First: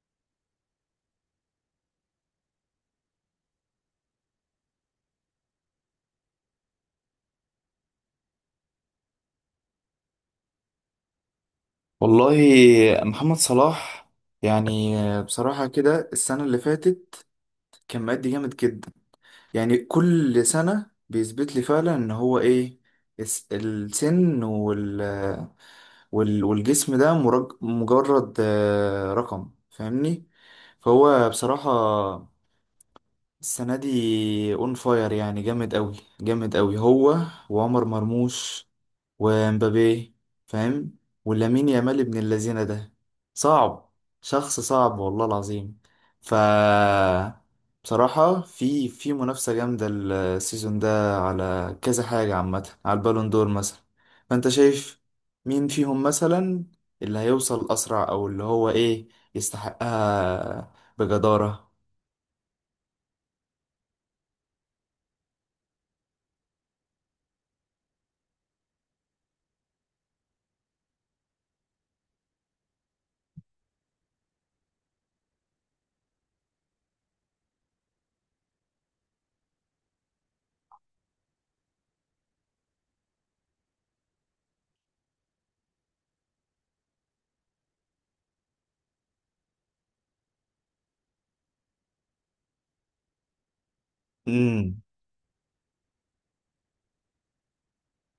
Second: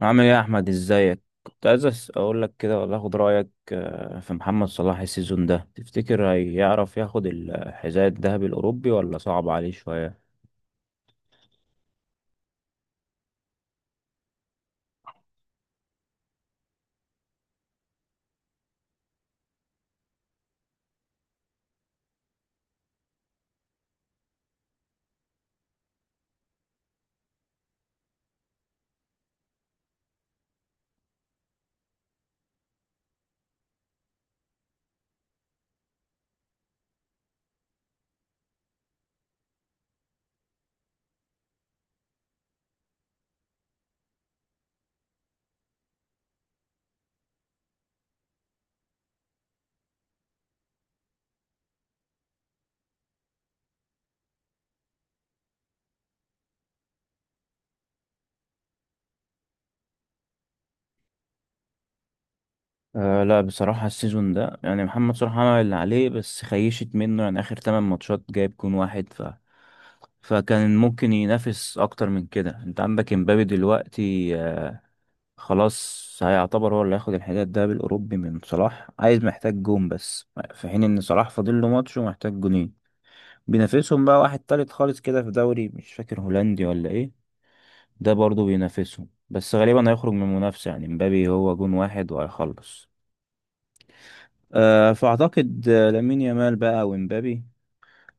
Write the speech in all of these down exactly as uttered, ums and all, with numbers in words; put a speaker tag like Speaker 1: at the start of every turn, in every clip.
Speaker 1: عامل ايه يا احمد؟ ازيك؟ كنت عايز أس- اقول لك كده، ولا اخد رايك. آه، في محمد صلاح السيزون ده، تفتكر هيعرف ياخد الحذاء الذهبي الاوروبي ولا صعب عليه شويه؟
Speaker 2: والله. محمد صلاح، يعني بصراحة كده السنة اللي فاتت كان مأدي جامد جدا. يعني كل سنة بيثبت لي فعلا ان هو ايه، الس- السن وال وال- والجسم ده مرج- مجرد آه، رقم، فاهمني؟ فهو بصراحة السنة دي اون فاير، يعني جامد قوي جامد قوي هو، وعمر مرموش، ومبابي، فاهم؟ ولامين يامال ابن اللذينة ده صعب، شخص صعب والله العظيم. ف بصراحة في في منافسة جامدة السيزون ده على كذا حاجة، عامة على البالون دور مثلا. فانت شايف مين فيهم مثلا اللي هيوصل أسرع، أو اللي هو إيه، يستحقها بجدارة؟
Speaker 1: أه لا، بصراحه السيزون ده يعني محمد صلاح عمل اللي عليه، بس خيشت منه. يعني اخر 8 ماتشات جايب جون واحد، ف فكان ممكن ينافس اكتر من كده. انت عندك امبابي دلوقتي، آه، خلاص هيعتبر هو اللي هياخد الحذاء الذهبي الاوروبي من صلاح، عايز محتاج جون بس، في حين ان صلاح فاضل له ماتش ومحتاج جونين. بينافسهم بقى واحد تالت خالص كده في دوري مش فاكر هولندي ولا ايه. ده برضو بينافسهم، بس غالبا هيخرج من المنافسة. يعني مبابي هو جون واحد وهيخلص. أه فأعتقد آه، لامين يامال بقى ومبابي،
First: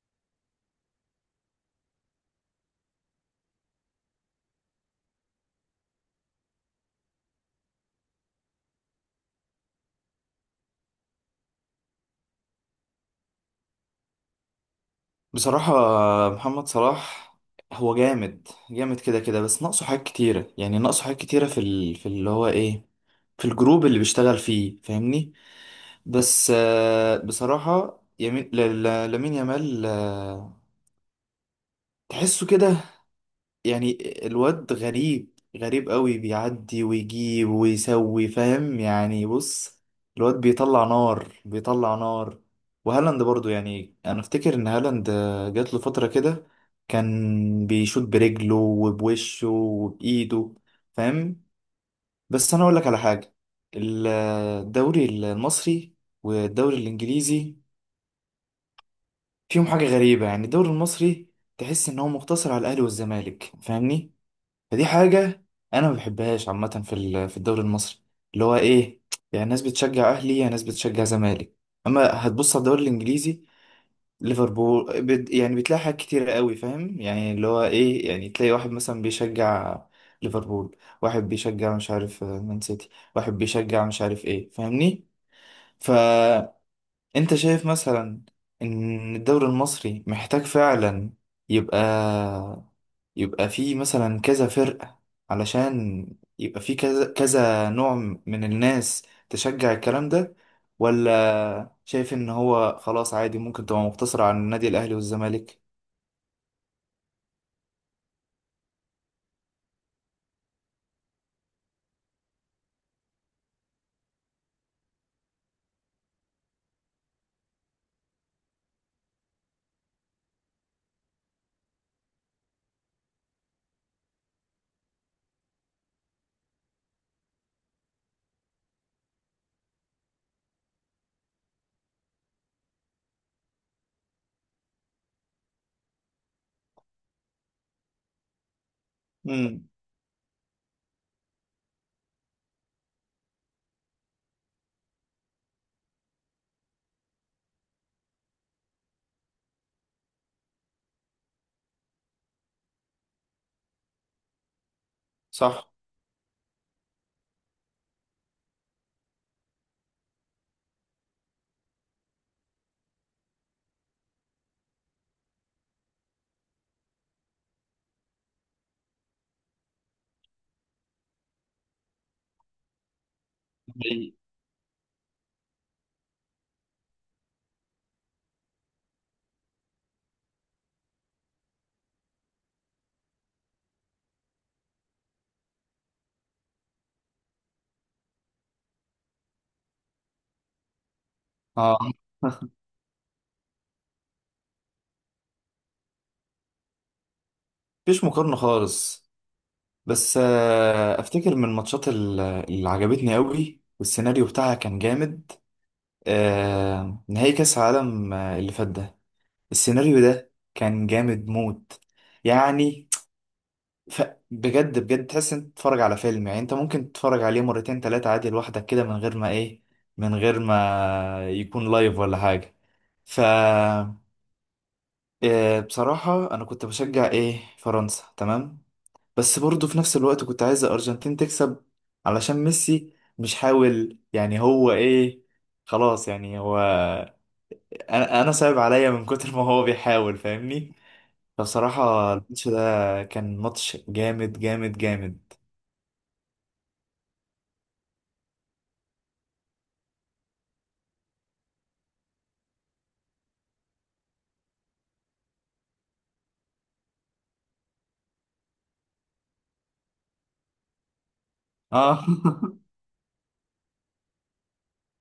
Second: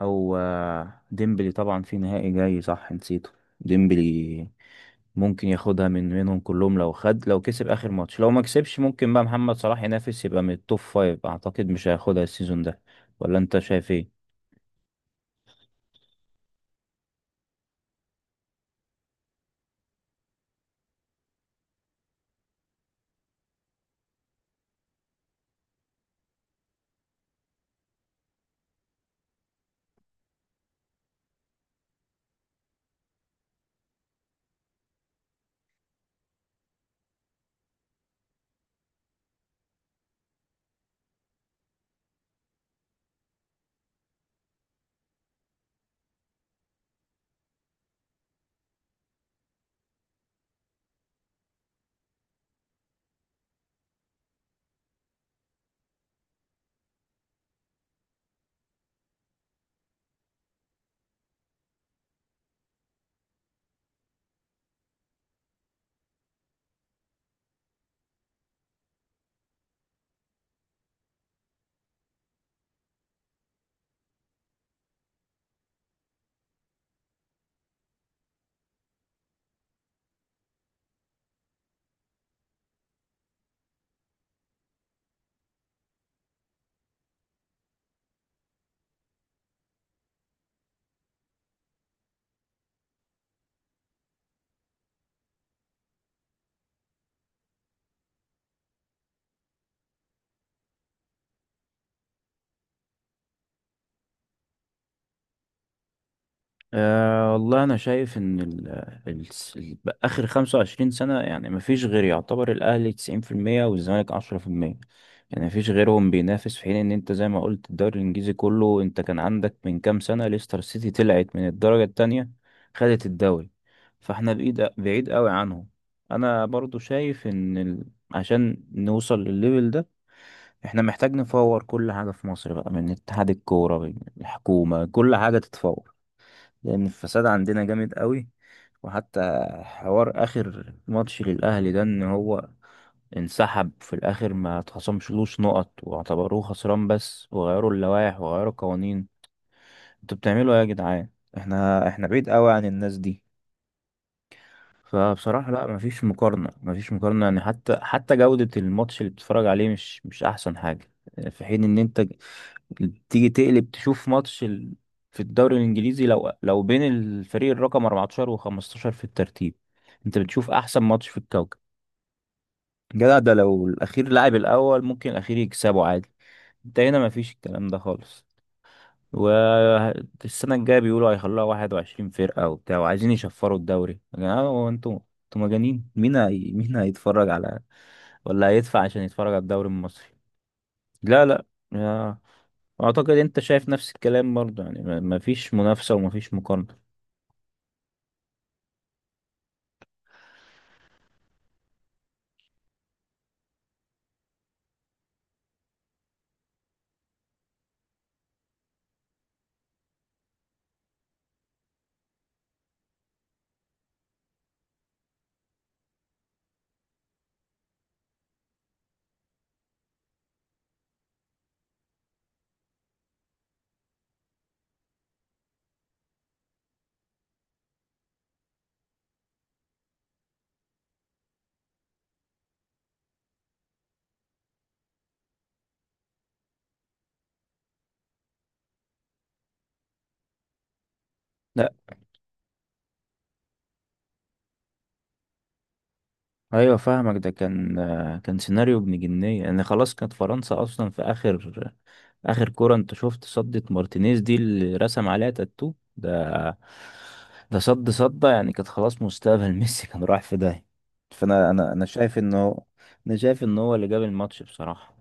Speaker 1: أو آه، ديمبلي، طبعا في نهائي جاي صح، نسيته ديمبلي. ممكن ياخدها من منهم كلهم، لو خد، لو كسب آخر ماتش. لو ما كسبش ممكن بقى محمد صلاح ينافس، يبقى من التوب فايف. أعتقد مش هياخدها السيزون ده، ولا أنت شايف ايه؟
Speaker 2: بصراحة محمد صلاح هو جامد جامد كده كده، بس ناقصه حاجات كتيرة. يعني ناقصه حاجات كتيرة في ال... في اللي هو ايه، في الجروب اللي بيشتغل فيه، فاهمني؟ بس آه، بصراحة يمين ل... ل... لامين يامال، آه، تحسه كده، يعني الواد غريب غريب قوي، بيعدي ويجيب ويسوي، فاهم يعني؟ بص، الواد بيطلع نار بيطلع نار. وهالاند برضو، يعني انا افتكر ان هالاند جات له فترة كده كان بيشوط برجله وبوشه وبايده، فاهم؟ بس انا اقول لك على حاجة. الدوري المصري والدوري الانجليزي فيهم حاجة غريبة. يعني الدوري المصري تحس ان هو مقتصر على الاهلي والزمالك، فاهمني؟ فدي حاجة أنا ما بحبهاش عامة في ال- في الدوري المصري، اللي هو إيه، يعني ناس بتشجع أهلي، يعني ناس بتشجع زمالك. أما هتبص على الدوري الإنجليزي، ليفربول، بت- يعني بتلاقي حاجات كتيرة قوي، فاهم يعني؟ اللي هو إيه، يعني تلاقي واحد مثلا بيشجع ليفربول، واحد بيشجع مش عارف آه، مان سيتي، واحد بيشجع مش عارف إيه، فاهمني؟ فأنت شايف مثلا إن الدوري المصري محتاج فعلا يبقى يبقى في مثلا كذا فرقة، علشان يبقى في كذا كذا نوع من الناس تشجع الكلام ده؟ ولا شايف ان هو خلاص عادي ممكن تبقى مقتصرة على النادي الاهلي والزمالك؟
Speaker 1: أه والله أنا شايف إن ال ال ال آخر خمسة وعشرين سنة يعني مفيش غير، يعتبر الأهلي تسعين في المية والزمالك عشرة في المية، يعني مفيش غيرهم بينافس. في حين إن أنت زي ما قلت، الدوري الإنجليزي كله، أنت كان عندك من كام سنة ليستر سيتي طلعت من الدرجة التانية خدت الدوري. فاحنا بعيد بعيد قوي عنهم. أنا برضو شايف إن ال عشان نوصل للليفل ده، احنا محتاج نفور كل حاجة في مصر بقى، من اتحاد الكورة، من الحكومة، كل حاجة تتفور، لأن الفساد عندنا جامد قوي. وحتى
Speaker 2: امم.
Speaker 1: حوار آخر ماتش للأهلي ده، إن هو انسحب في الآخر، ما اتخصمشلوش نقط واعتبروه خسران بس، وغيروا اللوائح وغيروا القوانين. انتوا بتعملوا ايه يا جدعان؟ احنا احنا بعيد قوي عن الناس دي. فبصراحة لا،
Speaker 2: صح.
Speaker 1: مفيش مقارنة، مفيش مقارنة. يعني حتى حتى جودة الماتش اللي بتتفرج عليه مش مش أحسن حاجة. في حين إن أنت تيجي تقلب تشوف ماتش ال... في الدوري الانجليزي، لو لو بين الفريق الرقم أربعتاشر وخمستاشر في الترتيب، انت بتشوف احسن ماتش في الكوكب. جدع ده لو الاخير
Speaker 2: حقيقي.
Speaker 1: لعب الاول ممكن الاخير يكسبه عادي. انت هنا مفيش الكلام ده خالص. والسنة الجاية بيقولوا هيخلوها 21 فرقة وبتاع، وعايزين يشفروا الدوري. يا جماعة هو انتوا انتوا مجانين؟ مين هي... مين هيتفرج على، ولا هيدفع عشان يتفرج على الدوري المصري؟ لا لا.
Speaker 2: اه.
Speaker 1: يا- اعتقد انت شايف نفس الكلام برضه. يعني ما ما فيش منافسة وما فيش مقارنة.
Speaker 2: مفيش مقارنة خالص. بس آه، افتكر من الماتشات ال- اللي عجبتني قوي، والسيناريو بتاعها كان جامد، آه، نهائي كاس العالم آه، اللي فات ده. السيناريو ده كان جامد موت. يعني ف... بجد بجد تحس انت بتتفرج على فيلم. يعني انت ممكن تتفرج عليه مرتين تلاتة عادي لوحدك كده من غير ما ايه، من غير ما يكون لايف ولا حاجة. ف آه، بصراحة انا كنت بشجع ايه، فرنسا، تمام. بس برضه في نفس الوقت كنت عايز الارجنتين تكسب، علشان ميسي مش حاول، يعني هو ايه، خلاص، يعني هو انا انا صعب عليا من كتر ما هو بيحاول، فاهمني؟
Speaker 1: لا
Speaker 2: فبصراحة الماتش ده كان ماتش جامد جامد جامد.
Speaker 1: ايوه فاهمك، ده كان آه، كان سيناريو ابن جنيه. يعني خلاص كانت فرنسا اصلا في اخر اخر كرة، انت شفت صدة مارتينيز دي اللي رسم عليها تاتو ده. ده صد صدة، يعني كانت خلاص مستقبل ميسي كان رايح في داهية. فانا انا انا
Speaker 2: اه.
Speaker 1: شايف انه، انا شايف ان هو اللي جاب الماتش بصراحة.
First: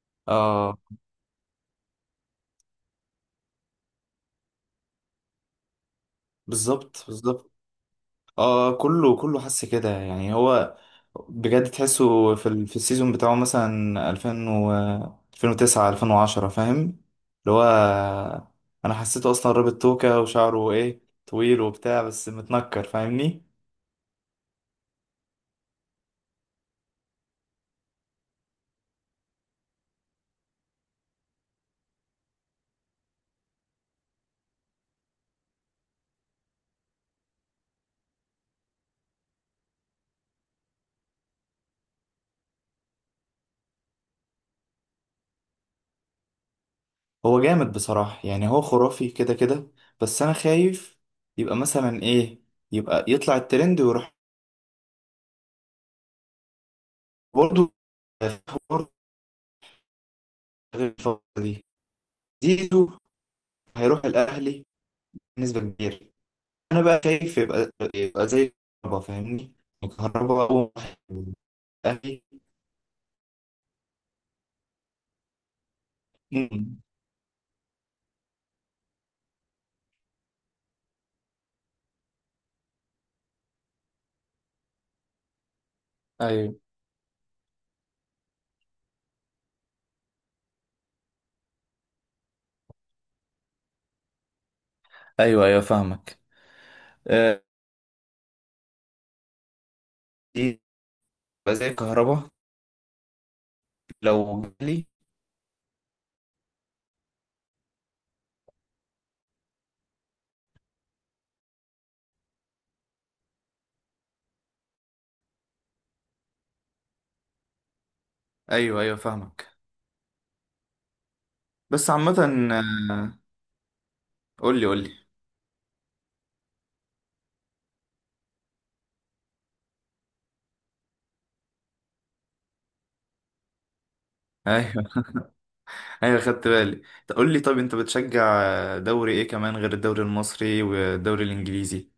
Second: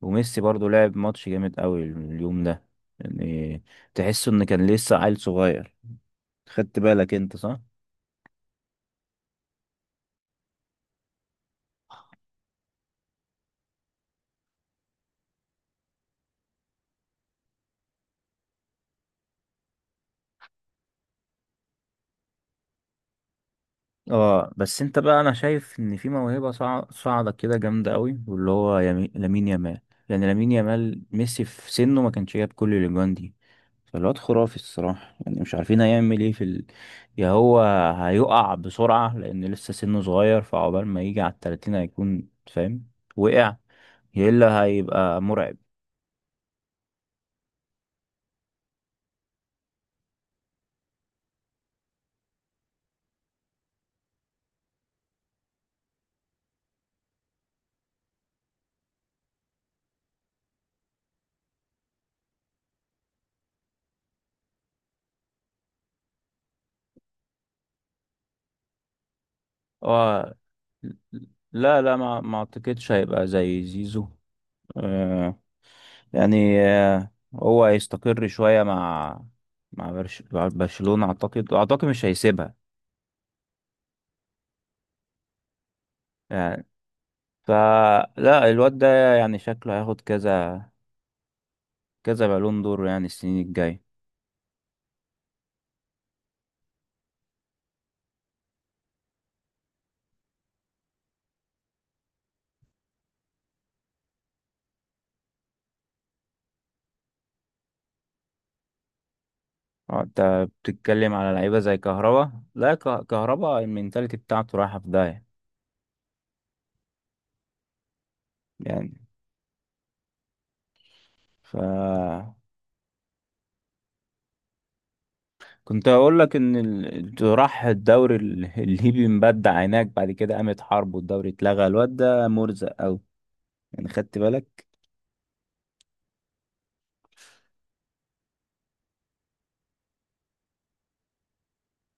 Speaker 1: وميسي برضو
Speaker 2: اه،
Speaker 1: لعب ماتش جامد قوي اليوم ده. يعني تحسه ان كان لسه عيل صغير. خدت
Speaker 2: بالظبط
Speaker 1: بالك انت؟
Speaker 2: بالظبط.
Speaker 1: صح.
Speaker 2: اه، كله كله حس كده، يعني هو بجد تحسه في ال... في السيزون بتاعه مثلا ألفين و ألفين وتسعة ألفين وعشرة، فاهم؟ اللي هو انا حسيته اصلا رابط توكة وشعره ايه طويل وبتاع، بس متنكر، فاهمني؟
Speaker 1: اه، بس انت بقى انا شايف ان في موهبه صاع- صاعده كده جامده قوي، واللي هو يمي... لامين يامال. يعني لامين يامال، ميسي في سنه ما كانش جاب كل الاجوان دي. فالواد خرافي الصراحه. يعني مش عارفين هيعمل ايه في ال... يا هو هيقع بسرعه لان لسه سنه صغير، فعقبال ما يجي على التلاتين هيكون فاهم وقع، يا الا هيبقى مرعب.
Speaker 2: هو جامد بصراحة، يعني هو خرافي كده كده. بس انا خايف يبقى مثلا ايه، يبقى يطلع الترند ويروح. برضه برضه، غير الفترة دي زيزو هيروح الاهلي بنسبة كبيرة. أنا بقى شايف يبقى يبقى زي الكهرباء، فاهمني؟
Speaker 1: اه،
Speaker 2: الكهرباء أول واحد.
Speaker 1: لا لا، ما
Speaker 2: أهلي.
Speaker 1: ما اعتقدش هيبقى زي زيزو. آه يعني
Speaker 2: مم.
Speaker 1: آه هو هيستقر شوية، مع مع برش- مع برشلونة، اعتقد اعتقد مش هيسيبها.
Speaker 2: ايوه
Speaker 1: يعني فلا الواد ده يعني شكله هياخد كذا كذا بالون دور يعني، السنين الجاية.
Speaker 2: ايوه ايوه، فاهمك. آه، دي تبقى زي الكهرباء لو جالي.
Speaker 1: آه، انت بتتكلم على لعيبة زي كهربا؟ لا، ك- كهربا المينتاليتي بتاعته رايحة في داهية.
Speaker 2: ايوه
Speaker 1: يعني
Speaker 2: ايوه، فاهمك.
Speaker 1: ف
Speaker 2: بس عامة آه، قول لي قول لي.
Speaker 1: كنت اقول لك ان ال- راح الدوري ال- الليبي، مبدع هناك. بعد كده قامت حرب والدوري اتلغى. الواد ده مرزق قوي يعني، خدت بالك؟
Speaker 2: ايوه ايوه، خدت بالي. طب قول لي، طب انت بتشجع دوري ايه كمان غير الدوري المصري والدوري الانجليزي؟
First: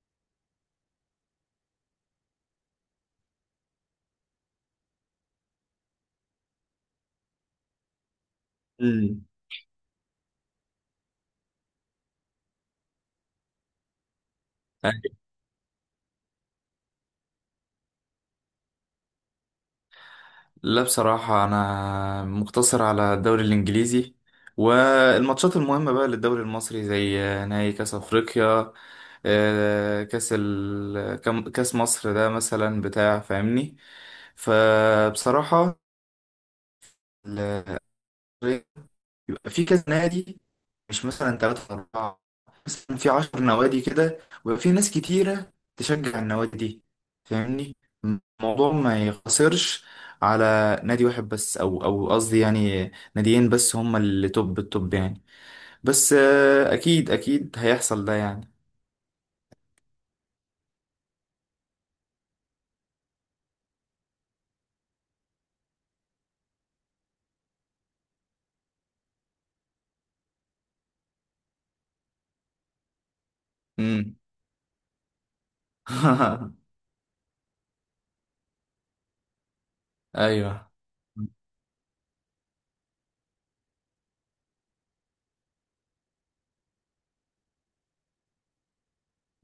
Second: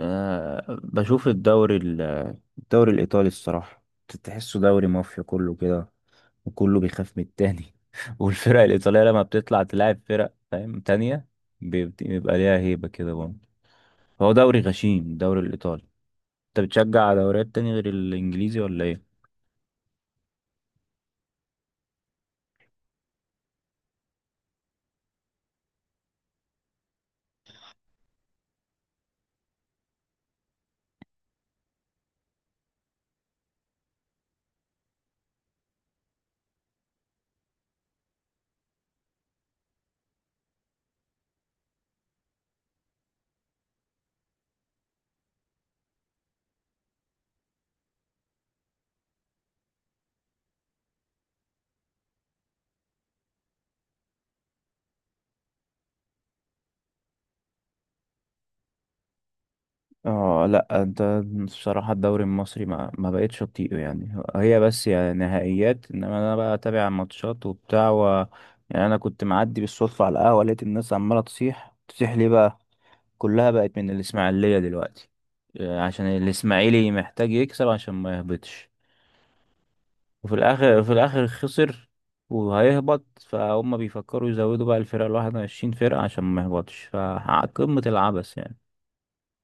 Speaker 1: آه، بشوف الدوري ال- الدوري الايطالي الصراحه. تحسه دوري مافيا كله كده، وكله بيخاف من التاني والفرق الايطاليه لما
Speaker 2: مم.
Speaker 1: بتطلع تلاعب فرق فاهم تانية، بيبت- بيبقى ليها هيبه كده برضه. هو دوري غشيم الدوري الايطالي. انت بتشجع دوريات تاني غير الانجليزي ولا ايه؟
Speaker 2: لا بصراحة أنا مقتصر على الدوري الإنجليزي، والماتشات المهمة بقى للدوري المصري زي نهائي كأس أفريقيا، آه، كأس ال... كم- كأس مصر ده مثلا بتاع، فاهمني؟ فبصراحة يبقى في كذا نادي، مش مثلا ثلاثة أربعة، مثلا في عشر نوادي كده، ويبقى في ناس كتيرة تشجع النوادي دي، فاهمني؟ الموضوع ما يقتصرش على نادي واحد بس، أو أو قصدي يعني ناديين بس هما اللي توب التوب، يعني بس آه، أكيد أكيد هيحصل ده يعني.
Speaker 1: اه لا انت، بصراحة الدوري المصري ما ما بقتش اطيقه. يعني هي بس يعني نهائيات، انما انا بقى اتابع ماتشات وبتاع و... يعني انا كنت معدي بالصدفة على القهوة، لقيت الناس عمالة تصيح، تصيح ليه بقى؟ كلها بقت من
Speaker 2: امم.
Speaker 1: الاسماعيلية دلوقتي، آه، عشان الاسماعيلي محتاج يكسب عشان ما يهبطش. وفي
Speaker 2: أيوه.
Speaker 1: الاخر في الاخر خسر وهيهبط. فهم بيفكروا يزودوا بقى الفرقة الواحد وعشرين فرقة عشان ما يهبطش. فقمة العبث يعني.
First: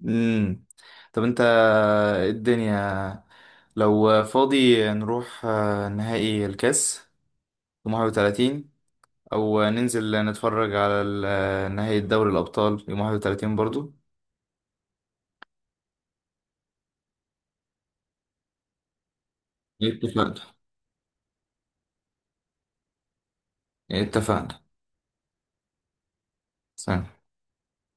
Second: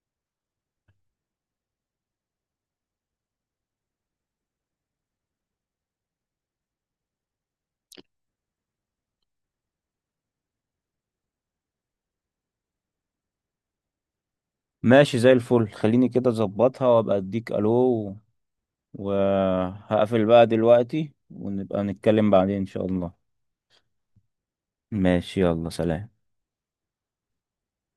Speaker 2: امم. طب أنت إيه الدنيا، لو فاضي نروح آه، نهائي الكاس في الحادي والثلاثين، او ننزل نتفرج على ال- نهائي دوري الابطال يوم واحد وتلاتين برضو؟
Speaker 1: ماشي زي الفل، خليني كده اظبطها وابقى اديك الو و- وهقفل
Speaker 2: اتفقنا
Speaker 1: بقى دلوقتي ونبقى نتكلم بعدين ان شاء الله.
Speaker 2: اتفقنا.
Speaker 1: ماشي، يلا سلام.
Speaker 2: سلام.